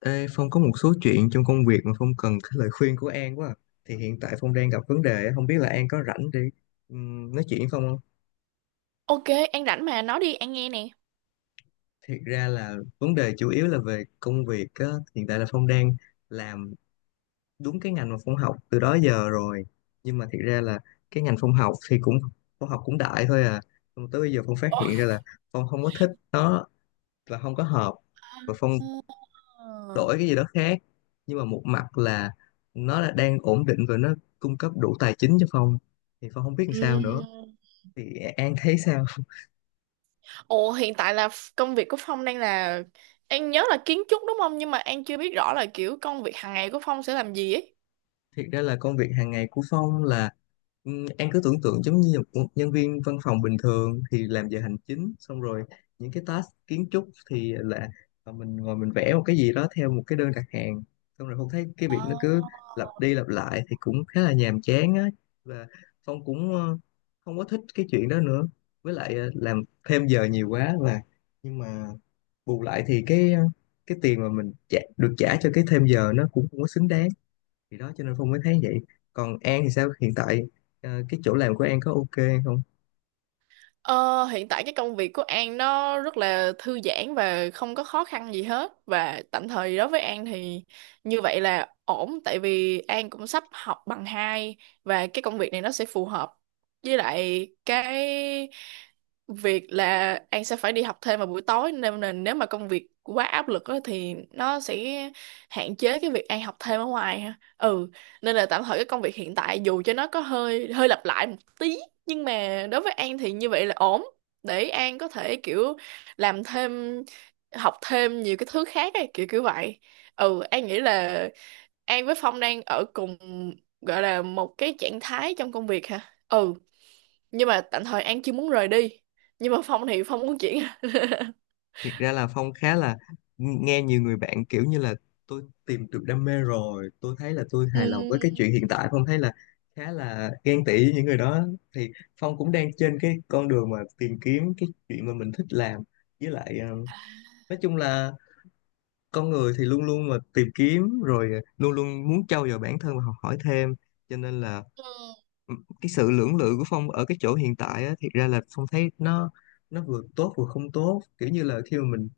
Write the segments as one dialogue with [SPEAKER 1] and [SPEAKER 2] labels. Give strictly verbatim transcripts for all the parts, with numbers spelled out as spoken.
[SPEAKER 1] Ê, Phong có một số chuyện trong công việc mà Phong cần cái lời khuyên của An quá à. Thì hiện tại Phong đang gặp vấn đề á, không biết là An có rảnh để ừm, nói chuyện với Phong không?
[SPEAKER 2] Ok, An rảnh mà, nói đi, An nghe nè.
[SPEAKER 1] Thiệt ra là vấn đề chủ yếu là về công việc á. Hiện tại là Phong đang làm đúng cái ngành mà Phong học từ đó giờ rồi. Nhưng mà thiệt ra là cái ngành Phong học thì cũng Phong học cũng đại thôi à. Nhưng mà tới bây giờ Phong phát
[SPEAKER 2] Ồ.
[SPEAKER 1] hiện ra là Phong không có thích nó và không có hợp. Và Phong
[SPEAKER 2] Ờ.
[SPEAKER 1] đổi cái gì đó khác, nhưng mà một mặt là nó là đang ổn định và nó cung cấp đủ tài chính cho Phong, thì Phong không biết làm sao nữa, thì An thấy sao?
[SPEAKER 2] Ồ, hiện tại là f- công việc của Phong đang là... An nhớ là kiến trúc đúng không? Nhưng mà An chưa biết rõ là kiểu công việc hàng ngày của Phong sẽ làm gì ấy.
[SPEAKER 1] Thiệt ra là công việc hàng ngày của Phong là ừ, An cứ tưởng tượng giống như một nhân viên văn phòng bình thường thì làm giờ hành chính, xong rồi những cái task kiến trúc thì là ờ, mình ngồi mình vẽ một cái gì đó theo một cái đơn đặt hàng, xong rồi Phong thấy cái việc nó cứ
[SPEAKER 2] À.
[SPEAKER 1] lặp đi lặp lại thì cũng khá là nhàm chán á. Và Phong cũng ờ, không có thích cái chuyện đó nữa, với lại ờ, làm thêm giờ nhiều quá. Và nhưng mà bù lại thì cái ờ, cái tiền mà mình trả, được trả cho cái thêm giờ nó cũng không có xứng đáng, thì đó, cho nên Phong mới thấy vậy. Còn An thì sao, hiện tại ờ, cái chỗ làm của An có ok không?
[SPEAKER 2] Ờ, hiện tại cái công việc của An nó rất là thư giãn và không có khó khăn gì hết, và tạm thời đối với An thì như vậy là ổn, tại vì An cũng sắp học bằng hai và cái công việc này nó sẽ phù hợp với lại cái việc là An sẽ phải đi học thêm vào buổi tối, nên là nếu mà công việc quá áp lực á, thì nó sẽ hạn chế cái việc An học thêm ở ngoài ha. Ừ, nên là tạm thời cái công việc hiện tại dù cho nó có hơi hơi lặp lại một tí, nhưng mà đối với An thì như vậy là ổn để An có thể kiểu làm thêm, học thêm nhiều cái thứ khác ấy, kiểu kiểu vậy. Ừ, An nghĩ là An với Phong đang ở cùng gọi là một cái trạng thái trong công việc hả. Ừ, nhưng mà tạm thời An chưa muốn rời đi, nhưng mà Phong thì Phong muốn chuyển.
[SPEAKER 1] Thiệt ra là Phong khá là nghe nhiều người bạn kiểu như là tôi tìm được đam mê rồi, tôi thấy là tôi hài lòng với cái
[SPEAKER 2] Ừm.
[SPEAKER 1] chuyện hiện tại. Phong thấy là khá là ghen tị với những người đó. Thì Phong cũng đang trên cái con đường mà tìm kiếm cái chuyện mà mình thích làm. Với lại ờ, nói chung là con người thì luôn luôn mà tìm kiếm, rồi ờ, luôn luôn muốn trau dồi bản thân và học hỏi thêm. Cho nên là
[SPEAKER 2] Ừ.
[SPEAKER 1] cái sự lưỡng lự của Phong ở cái chỗ hiện tại á, thiệt ra là Phong thấy nó nó vừa tốt vừa không tốt, kiểu như là khi mà mình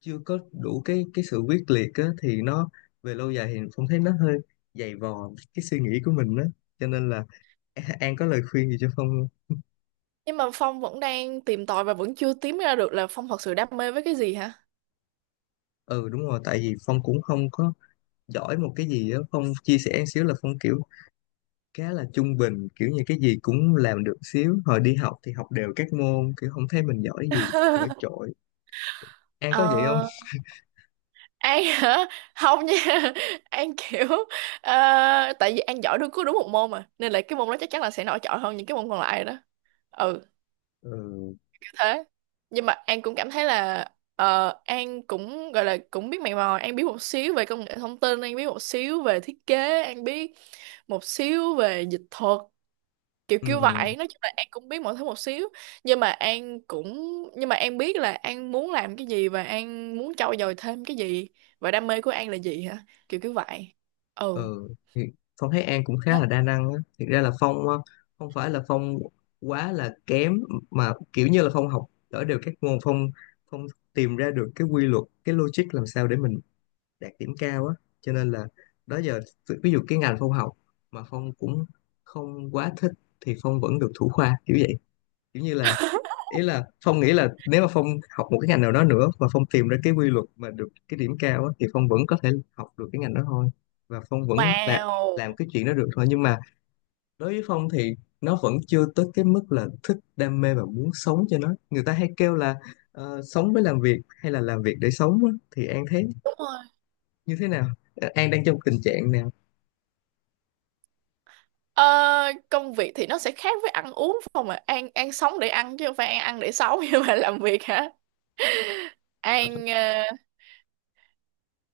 [SPEAKER 1] chưa có đủ cái cái sự quyết liệt á, thì nó về lâu dài thì Phong thấy nó hơi dày vò cái suy nghĩ của mình á. Cho nên là A- An có lời khuyên gì cho Phong không?
[SPEAKER 2] Nhưng mà Phong vẫn đang tìm tòi và vẫn chưa tìm ra được là Phong thật sự đam mê với cái gì hả.
[SPEAKER 1] Ừ, đúng rồi, tại vì Phong cũng không có giỏi một cái gì á. Phong chia sẻ một xíu là Phong kiểu khá là trung bình, kiểu như cái gì cũng làm được xíu, hồi đi học thì học đều các môn, kiểu không thấy mình giỏi gì nổi trội. An có vậy không?
[SPEAKER 2] Ờ. An hả? Không nha. An kiểu ờ, tại vì An giỏi đúng cứ đúng một môn mà, nên là cái môn đó chắc chắn là sẽ nổi trội hơn những cái môn còn lại đó. Ừ,
[SPEAKER 1] Ừ.
[SPEAKER 2] kiểu thế. Nhưng mà An cũng cảm thấy là ờ, An cũng gọi là cũng biết mày mò, An biết một xíu về công nghệ thông tin, An biết một xíu về thiết kế, An biết một xíu về dịch thuật, kiểu kiểu
[SPEAKER 1] Ừ.
[SPEAKER 2] vậy. Nói chung là An cũng biết mọi thứ một xíu, nhưng mà An cũng nhưng mà An biết là An muốn làm cái gì và An muốn trau dồi thêm cái gì, và đam mê của An là gì hả, kiểu kiểu vậy. Ừ.
[SPEAKER 1] Ừ. Thì Phong thấy An cũng
[SPEAKER 2] Đó.
[SPEAKER 1] khá là đa năng á. Thực ra là Phong ờ, không phải là Phong quá là kém, mà kiểu như là Phong học ở đều các môn. Phong Phong tìm ra được cái quy luật, cái logic làm sao để mình đạt điểm cao á. Cho nên là đó giờ, ví ví dụ cái ngành Phong học mà Phong cũng không quá thích thì Phong vẫn được thủ khoa kiểu vậy. Kiểu như là ý là Phong nghĩ là nếu mà Phong học một cái ngành nào đó nữa và Phong tìm ra cái quy luật mà được cái điểm cao á, thì Phong vẫn có thể học được cái ngành đó thôi, và Phong vẫn là
[SPEAKER 2] Wow.
[SPEAKER 1] làm cái chuyện đó được thôi. Nhưng mà đối với Phong thì nó vẫn chưa tới cái mức là thích, đam mê và muốn sống cho nó. Người ta hay kêu là ờ, sống với làm việc hay là làm việc để sống á, thì An thấy
[SPEAKER 2] Đúng rồi.
[SPEAKER 1] như thế nào, An đang trong tình trạng nào?
[SPEAKER 2] Ờ, công việc thì nó sẽ khác với ăn uống phải không, mà An An sống để ăn chứ không phải An ăn để sống. Nhưng mà làm việc hả, An ờ,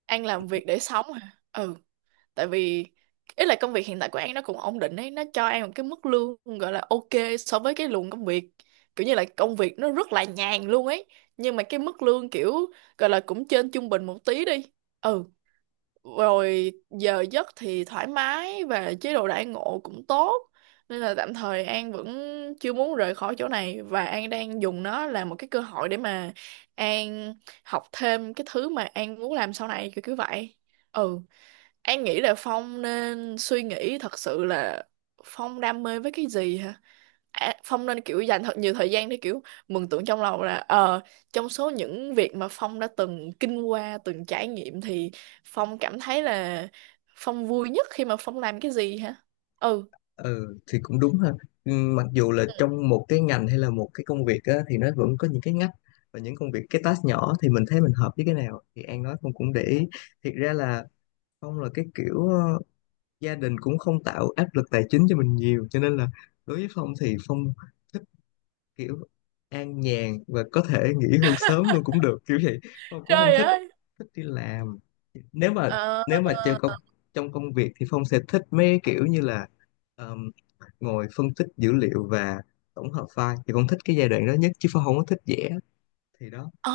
[SPEAKER 2] An làm việc để sống hả. Ừ, tại vì ý là công việc hiện tại của An nó cũng ổn định ấy, nó cho An một cái mức lương gọi là ok so với cái luồng công việc, kiểu như là công việc nó rất là nhàn luôn ấy, nhưng mà cái mức lương kiểu gọi là cũng trên trung bình một tí đi. Ừ, rồi giờ giấc thì thoải mái và chế độ đãi ngộ cũng tốt, nên là tạm thời An vẫn chưa muốn rời khỏi chỗ này, và An đang dùng nó là một cái cơ hội để mà An học thêm cái thứ mà An muốn làm sau này, kiểu như vậy. Ừ, An nghĩ là Phong nên suy nghĩ thật sự là Phong đam mê với cái gì hả? À, Phong nên kiểu dành thật nhiều thời gian để kiểu mường tượng trong lòng là ờ, trong số những việc mà Phong đã từng kinh qua, từng trải nghiệm thì Phong cảm thấy là Phong vui nhất khi mà Phong làm cái gì hả? Ừ.
[SPEAKER 1] Ừ thì cũng đúng ha. Ừm, mặc dù là trong một cái ngành hay là một cái công việc á, thì nó vẫn có những cái ngách và những công việc, cái task nhỏ thì mình thấy mình hợp với cái nào, thì An nói Phong cũng để ý. Thiệt ra là Phong là cái kiểu ờ, gia đình cũng không tạo áp lực tài chính cho mình nhiều, cho nên là đối với Phong thì Phong kiểu an nhàn và có thể nghỉ hưu sớm luôn cũng được kiểu vậy. Phong cũng không
[SPEAKER 2] Trời
[SPEAKER 1] thích
[SPEAKER 2] ơi.
[SPEAKER 1] thích đi làm. nếu mà
[SPEAKER 2] Ờ.
[SPEAKER 1] Nếu mà trong công trong công việc thì Phong sẽ thích mấy kiểu như là um, ngồi phân tích dữ liệu và tổng hợp file, thì Phong thích cái giai đoạn đó nhất, chứ Phong không có thích vẽ, thì đó.
[SPEAKER 2] Ồ,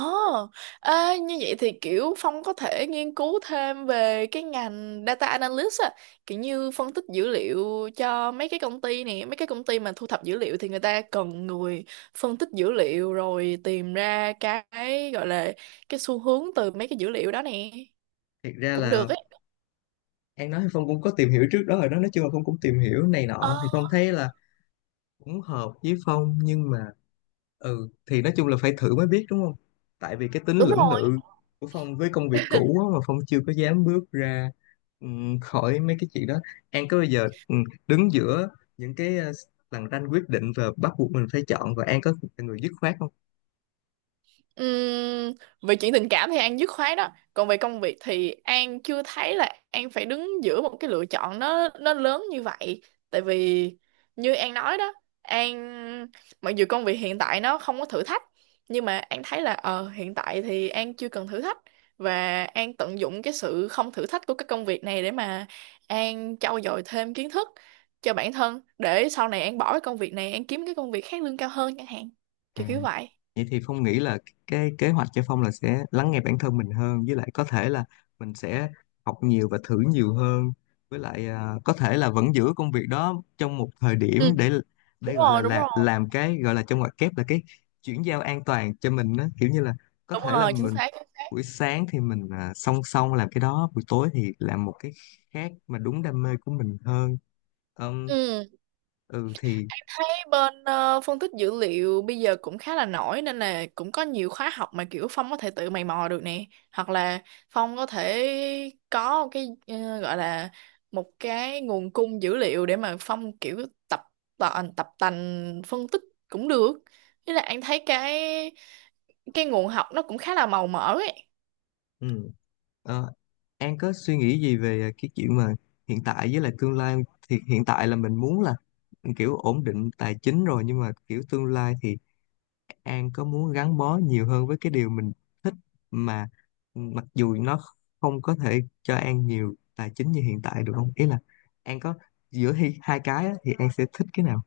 [SPEAKER 2] ê, như vậy thì kiểu Phong có thể nghiên cứu thêm về cái ngành data analyst á, kiểu như phân tích dữ liệu cho mấy cái công ty này, mấy cái công ty mà thu thập dữ liệu thì người ta cần người phân tích dữ liệu rồi tìm ra cái gọi là cái xu hướng từ mấy cái dữ liệu đó nè,
[SPEAKER 1] Thiệt ra
[SPEAKER 2] cũng
[SPEAKER 1] là
[SPEAKER 2] được ấy.
[SPEAKER 1] An nói thì Phong cũng có tìm hiểu trước đó rồi đó, nói chung là Phong cũng tìm hiểu này
[SPEAKER 2] Ờ,
[SPEAKER 1] nọ, thì Phong thấy là cũng hợp với Phong. Nhưng mà ừ thì nói chung là phải thử mới biết đúng không. Tại vì cái tính
[SPEAKER 2] đúng
[SPEAKER 1] lưỡng
[SPEAKER 2] rồi.
[SPEAKER 1] lự của Phong với công việc cũ á, mà Phong chưa có dám bước ra ừm, khỏi mấy cái chuyện đó. An có bao giờ ừm, đứng giữa những cái ờ, lằn ranh quyết định và bắt buộc mình phải chọn, và An có là người dứt khoát
[SPEAKER 2] Ừm, về chuyện tình cảm thì An dứt khoát đó, còn về công việc thì An chưa thấy là An phải đứng giữa một cái lựa chọn nó nó lớn như vậy, tại vì như An nói đó, An mặc dù công việc hiện tại nó không có thử thách, nhưng mà An thấy là ờ hiện tại thì An chưa cần thử thách, và An tận dụng cái sự không thử thách của cái công việc này để mà An trau dồi thêm kiến thức cho bản thân, để sau này An bỏ cái công việc này An kiếm cái công việc khác lương cao hơn chẳng hạn, kiểu
[SPEAKER 1] không?
[SPEAKER 2] kiểu vậy.
[SPEAKER 1] Vậy thì Phong nghĩ là cái kế hoạch cho Phong là sẽ lắng nghe bản thân mình hơn, với lại có thể là mình sẽ học nhiều và thử nhiều hơn. Với lại à, có thể là vẫn giữ công việc đó trong một thời điểm
[SPEAKER 2] Ừ.
[SPEAKER 1] để
[SPEAKER 2] Đúng
[SPEAKER 1] để gọi là,
[SPEAKER 2] rồi, đúng
[SPEAKER 1] là
[SPEAKER 2] rồi.
[SPEAKER 1] làm cái gọi là trong ngoặc kép là cái chuyển giao an toàn cho mình đó, kiểu như là có
[SPEAKER 2] Đúng
[SPEAKER 1] thể là
[SPEAKER 2] rồi, chính
[SPEAKER 1] mình
[SPEAKER 2] xác, chính xác.
[SPEAKER 1] buổi sáng thì mình à, song song làm cái đó, buổi tối thì làm một cái khác mà đúng đam mê của mình hơn. Ừm,
[SPEAKER 2] Ừ,
[SPEAKER 1] ừ thì
[SPEAKER 2] thấy bên ờ, phân tích dữ liệu bây giờ cũng khá là nổi, nên là cũng có nhiều khóa học mà kiểu Phong có thể tự mày mò được nè. Hoặc là Phong có thể có cái ờ, gọi là một cái nguồn cung dữ liệu để mà Phong kiểu tập tành tập tành phân tích cũng được. Thế là anh thấy cái cái nguồn học nó cũng khá là màu mỡ ấy.
[SPEAKER 1] ừ. An có suy nghĩ gì về à, cái chuyện mà hiện tại với lại tương lai, thì hiện tại là mình muốn là kiểu ổn định tài chính rồi, nhưng mà kiểu tương lai thì An có muốn gắn bó nhiều hơn với cái điều mình thích, mà mặc dù nó không có thể cho An nhiều tài chính như hiện tại, được không? Ý là An có, giữa hi- hai cái á, thì An sẽ thích cái nào?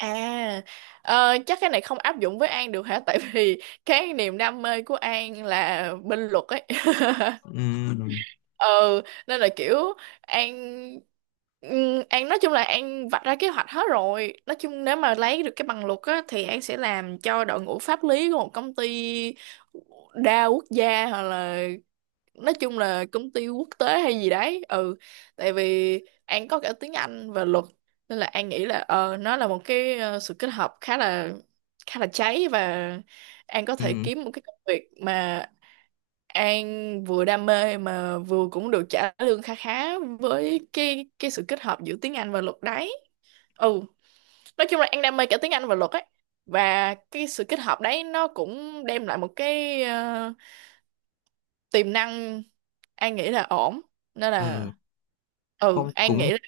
[SPEAKER 2] À, ờ, chắc cái này không áp dụng với An được hả? Tại vì cái niềm đam mê của An là bên luật ấy.
[SPEAKER 1] Ừm.
[SPEAKER 2] Ừ, nên là kiểu An ừm, An nói chung là An vạch ra kế hoạch hết rồi. Nói chung nếu mà lấy được cái bằng luật á thì An sẽ làm cho đội ngũ pháp lý của một công ty đa quốc gia hoặc là nói chung là công ty quốc tế hay gì đấy. Ừ, tại vì An có cả tiếng Anh và luật, nên là An nghĩ là ờ nó là một cái ờ, sự kết hợp khá là khá là cháy, và An có thể
[SPEAKER 1] Ừm.
[SPEAKER 2] kiếm một cái công việc mà An vừa đam mê mà vừa cũng được trả lương khá khá với cái cái sự kết hợp giữa tiếng Anh và luật đấy. Ừ, nói chung là An đam mê cả tiếng Anh và luật ấy, và cái sự kết hợp đấy nó cũng đem lại một cái ờ, tiềm năng. An nghĩ là ổn, nên
[SPEAKER 1] ờ,
[SPEAKER 2] là ừ
[SPEAKER 1] Phong
[SPEAKER 2] An
[SPEAKER 1] cũng
[SPEAKER 2] nghĩ là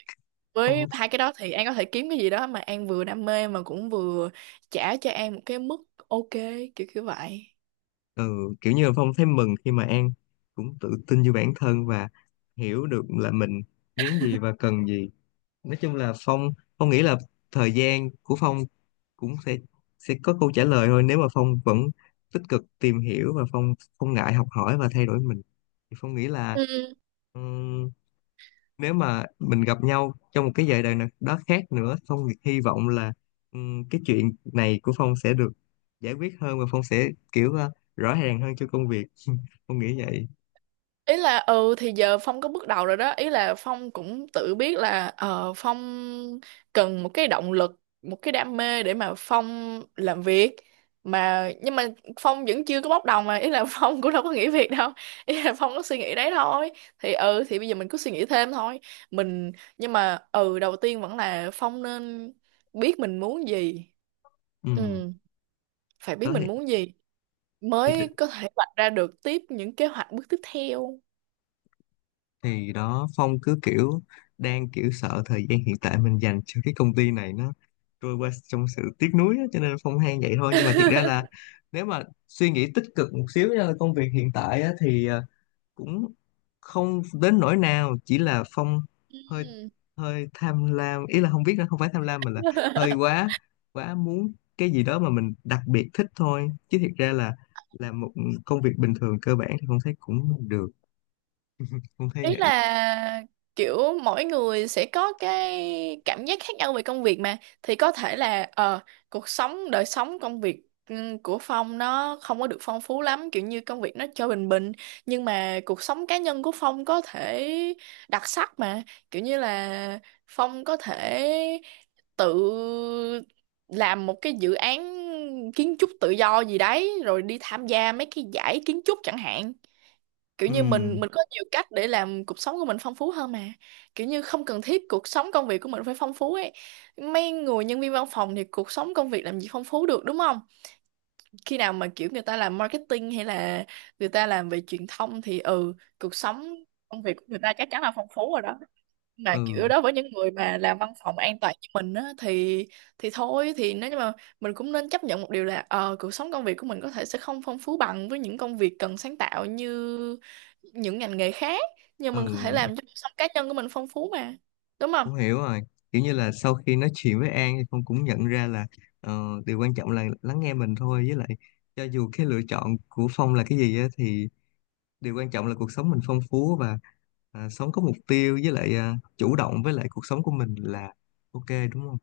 [SPEAKER 2] với
[SPEAKER 1] Phong
[SPEAKER 2] hai cái đó thì An có thể kiếm cái gì đó mà An vừa đam mê mà cũng vừa trả cho An một cái mức ok, kiểu kiểu vậy.
[SPEAKER 1] ừ, kiểu như là Phong thấy mừng khi mà An cũng tự tin vô bản thân và hiểu được là mình muốn gì và cần gì. Nói chung là Phong Phong nghĩ là thời gian của Phong cũng sẽ sẽ có câu trả lời thôi, nếu mà Phong vẫn tích cực tìm hiểu và Phong không ngại học hỏi và thay đổi mình. Thì Phong nghĩ là
[SPEAKER 2] Ừ.
[SPEAKER 1] nếu mà mình gặp nhau trong một cái giai đoạn nào đó khác nữa, Phong hy vọng là ừm, cái chuyện này của Phong sẽ được giải quyết hơn, và Phong sẽ kiểu ờ, rõ ràng hơn cho công việc. Phong nghĩ vậy.
[SPEAKER 2] Ý là ừ thì giờ Phong có bước đầu rồi đó, ý là Phong cũng tự biết là ờ, Phong cần một cái động lực, một cái đam mê để mà Phong làm việc mà, nhưng mà Phong vẫn chưa có bóc đầu mà, ý là Phong cũng đâu có nghỉ việc đâu, ý là Phong có suy nghĩ đấy thôi. Thì ừ thì bây giờ mình cứ suy nghĩ thêm thôi mình, nhưng mà ừ đầu tiên vẫn là Phong nên biết mình muốn gì.
[SPEAKER 1] Ừm,
[SPEAKER 2] Ừ, phải biết
[SPEAKER 1] đó thì,
[SPEAKER 2] mình muốn gì
[SPEAKER 1] thì
[SPEAKER 2] mới có thể vạch ra được tiếp những kế hoạch bước tiếp theo.
[SPEAKER 1] thì đó Phong cứ kiểu đang kiểu sợ thời gian hiện tại mình dành cho cái công ty này nó trôi qua trong sự tiếc nuối á, cho nên Phong than vậy thôi. Nhưng mà thiệt ra là nếu mà suy nghĩ tích cực một xíu nha, công việc hiện tại á, thì ờ, cũng không đến nỗi nào, chỉ là phong hơi
[SPEAKER 2] Ừ.
[SPEAKER 1] hơi tham lam. Ý là không biết là không phải tham lam mà là hơi quá quá muốn cái gì đó mà mình đặc biệt thích thôi. Chứ thiệt ra là làm một công việc bình thường cơ bản thì không thấy, cũng được, không thấy
[SPEAKER 2] Ý
[SPEAKER 1] vậy.
[SPEAKER 2] là kiểu mỗi người sẽ có cái cảm giác khác nhau về công việc mà, thì có thể là ờ cuộc sống, đời sống công việc ừ, của Phong nó không có được phong phú lắm, kiểu như công việc nó cho bình bình, nhưng mà cuộc sống cá nhân của Phong có thể đặc sắc mà, kiểu như là Phong có thể tự làm một cái dự án kiến trúc tự do gì đấy rồi đi tham gia mấy cái giải kiến trúc chẳng hạn, kiểu như
[SPEAKER 1] Ừ.
[SPEAKER 2] mình mình có nhiều cách để làm cuộc sống của mình phong phú hơn mà, kiểu như không cần thiết cuộc sống công việc của mình phải phong phú ấy. Mấy người nhân viên văn phòng thì cuộc sống công việc làm gì phong phú được đúng không, khi nào mà kiểu người ta làm marketing hay là người ta làm về truyền thông thì ừ cuộc sống công việc của người ta chắc chắn là phong phú rồi đó, mà kiểu
[SPEAKER 1] Ừ.
[SPEAKER 2] đó với những người mà làm văn phòng an toàn như mình á thì thì thôi, thì nếu như mà mình cũng nên chấp nhận một điều là ờ cuộc sống công việc của mình có thể sẽ không phong phú bằng với những công việc cần sáng tạo như những ngành nghề khác, nhưng mình có thể
[SPEAKER 1] Ừ.
[SPEAKER 2] làm cho cuộc sống cá nhân của mình phong phú mà, đúng không.
[SPEAKER 1] Không, hiểu rồi. Kiểu như là sau khi nói chuyện với An thì con cũng nhận ra là ờ, điều quan trọng là lắng nghe mình thôi. Với lại cho dù cái lựa chọn của Phong là cái gì á, thì điều quan trọng là cuộc sống mình phong phú và à, sống có mục tiêu, với lại à, chủ động với lại cuộc sống của mình là ok, đúng không?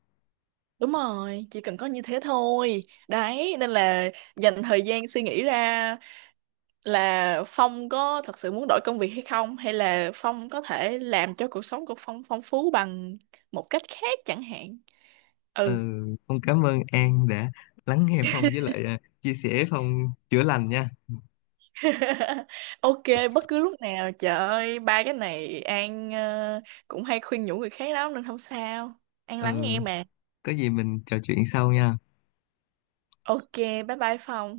[SPEAKER 2] Đúng rồi, chỉ cần có như thế thôi đấy, nên là dành thời gian suy nghĩ ra là Phong có thật sự muốn đổi công việc hay không, hay là Phong có thể làm cho cuộc sống của Phong phong phú bằng một cách khác chẳng hạn.
[SPEAKER 1] Ừ,
[SPEAKER 2] Ừ.
[SPEAKER 1] Phong cảm ơn An đã lắng nghe Phong, với lại à, chia sẻ. Phong chữa lành nha.
[SPEAKER 2] Ok, bất cứ lúc nào, trời ơi ba cái này An ờ, cũng hay khuyên nhủ người khác lắm nên không sao, An
[SPEAKER 1] Ừ,
[SPEAKER 2] lắng nghe mà.
[SPEAKER 1] có gì mình trò chuyện sau nha.
[SPEAKER 2] Ok, bye bye Phong.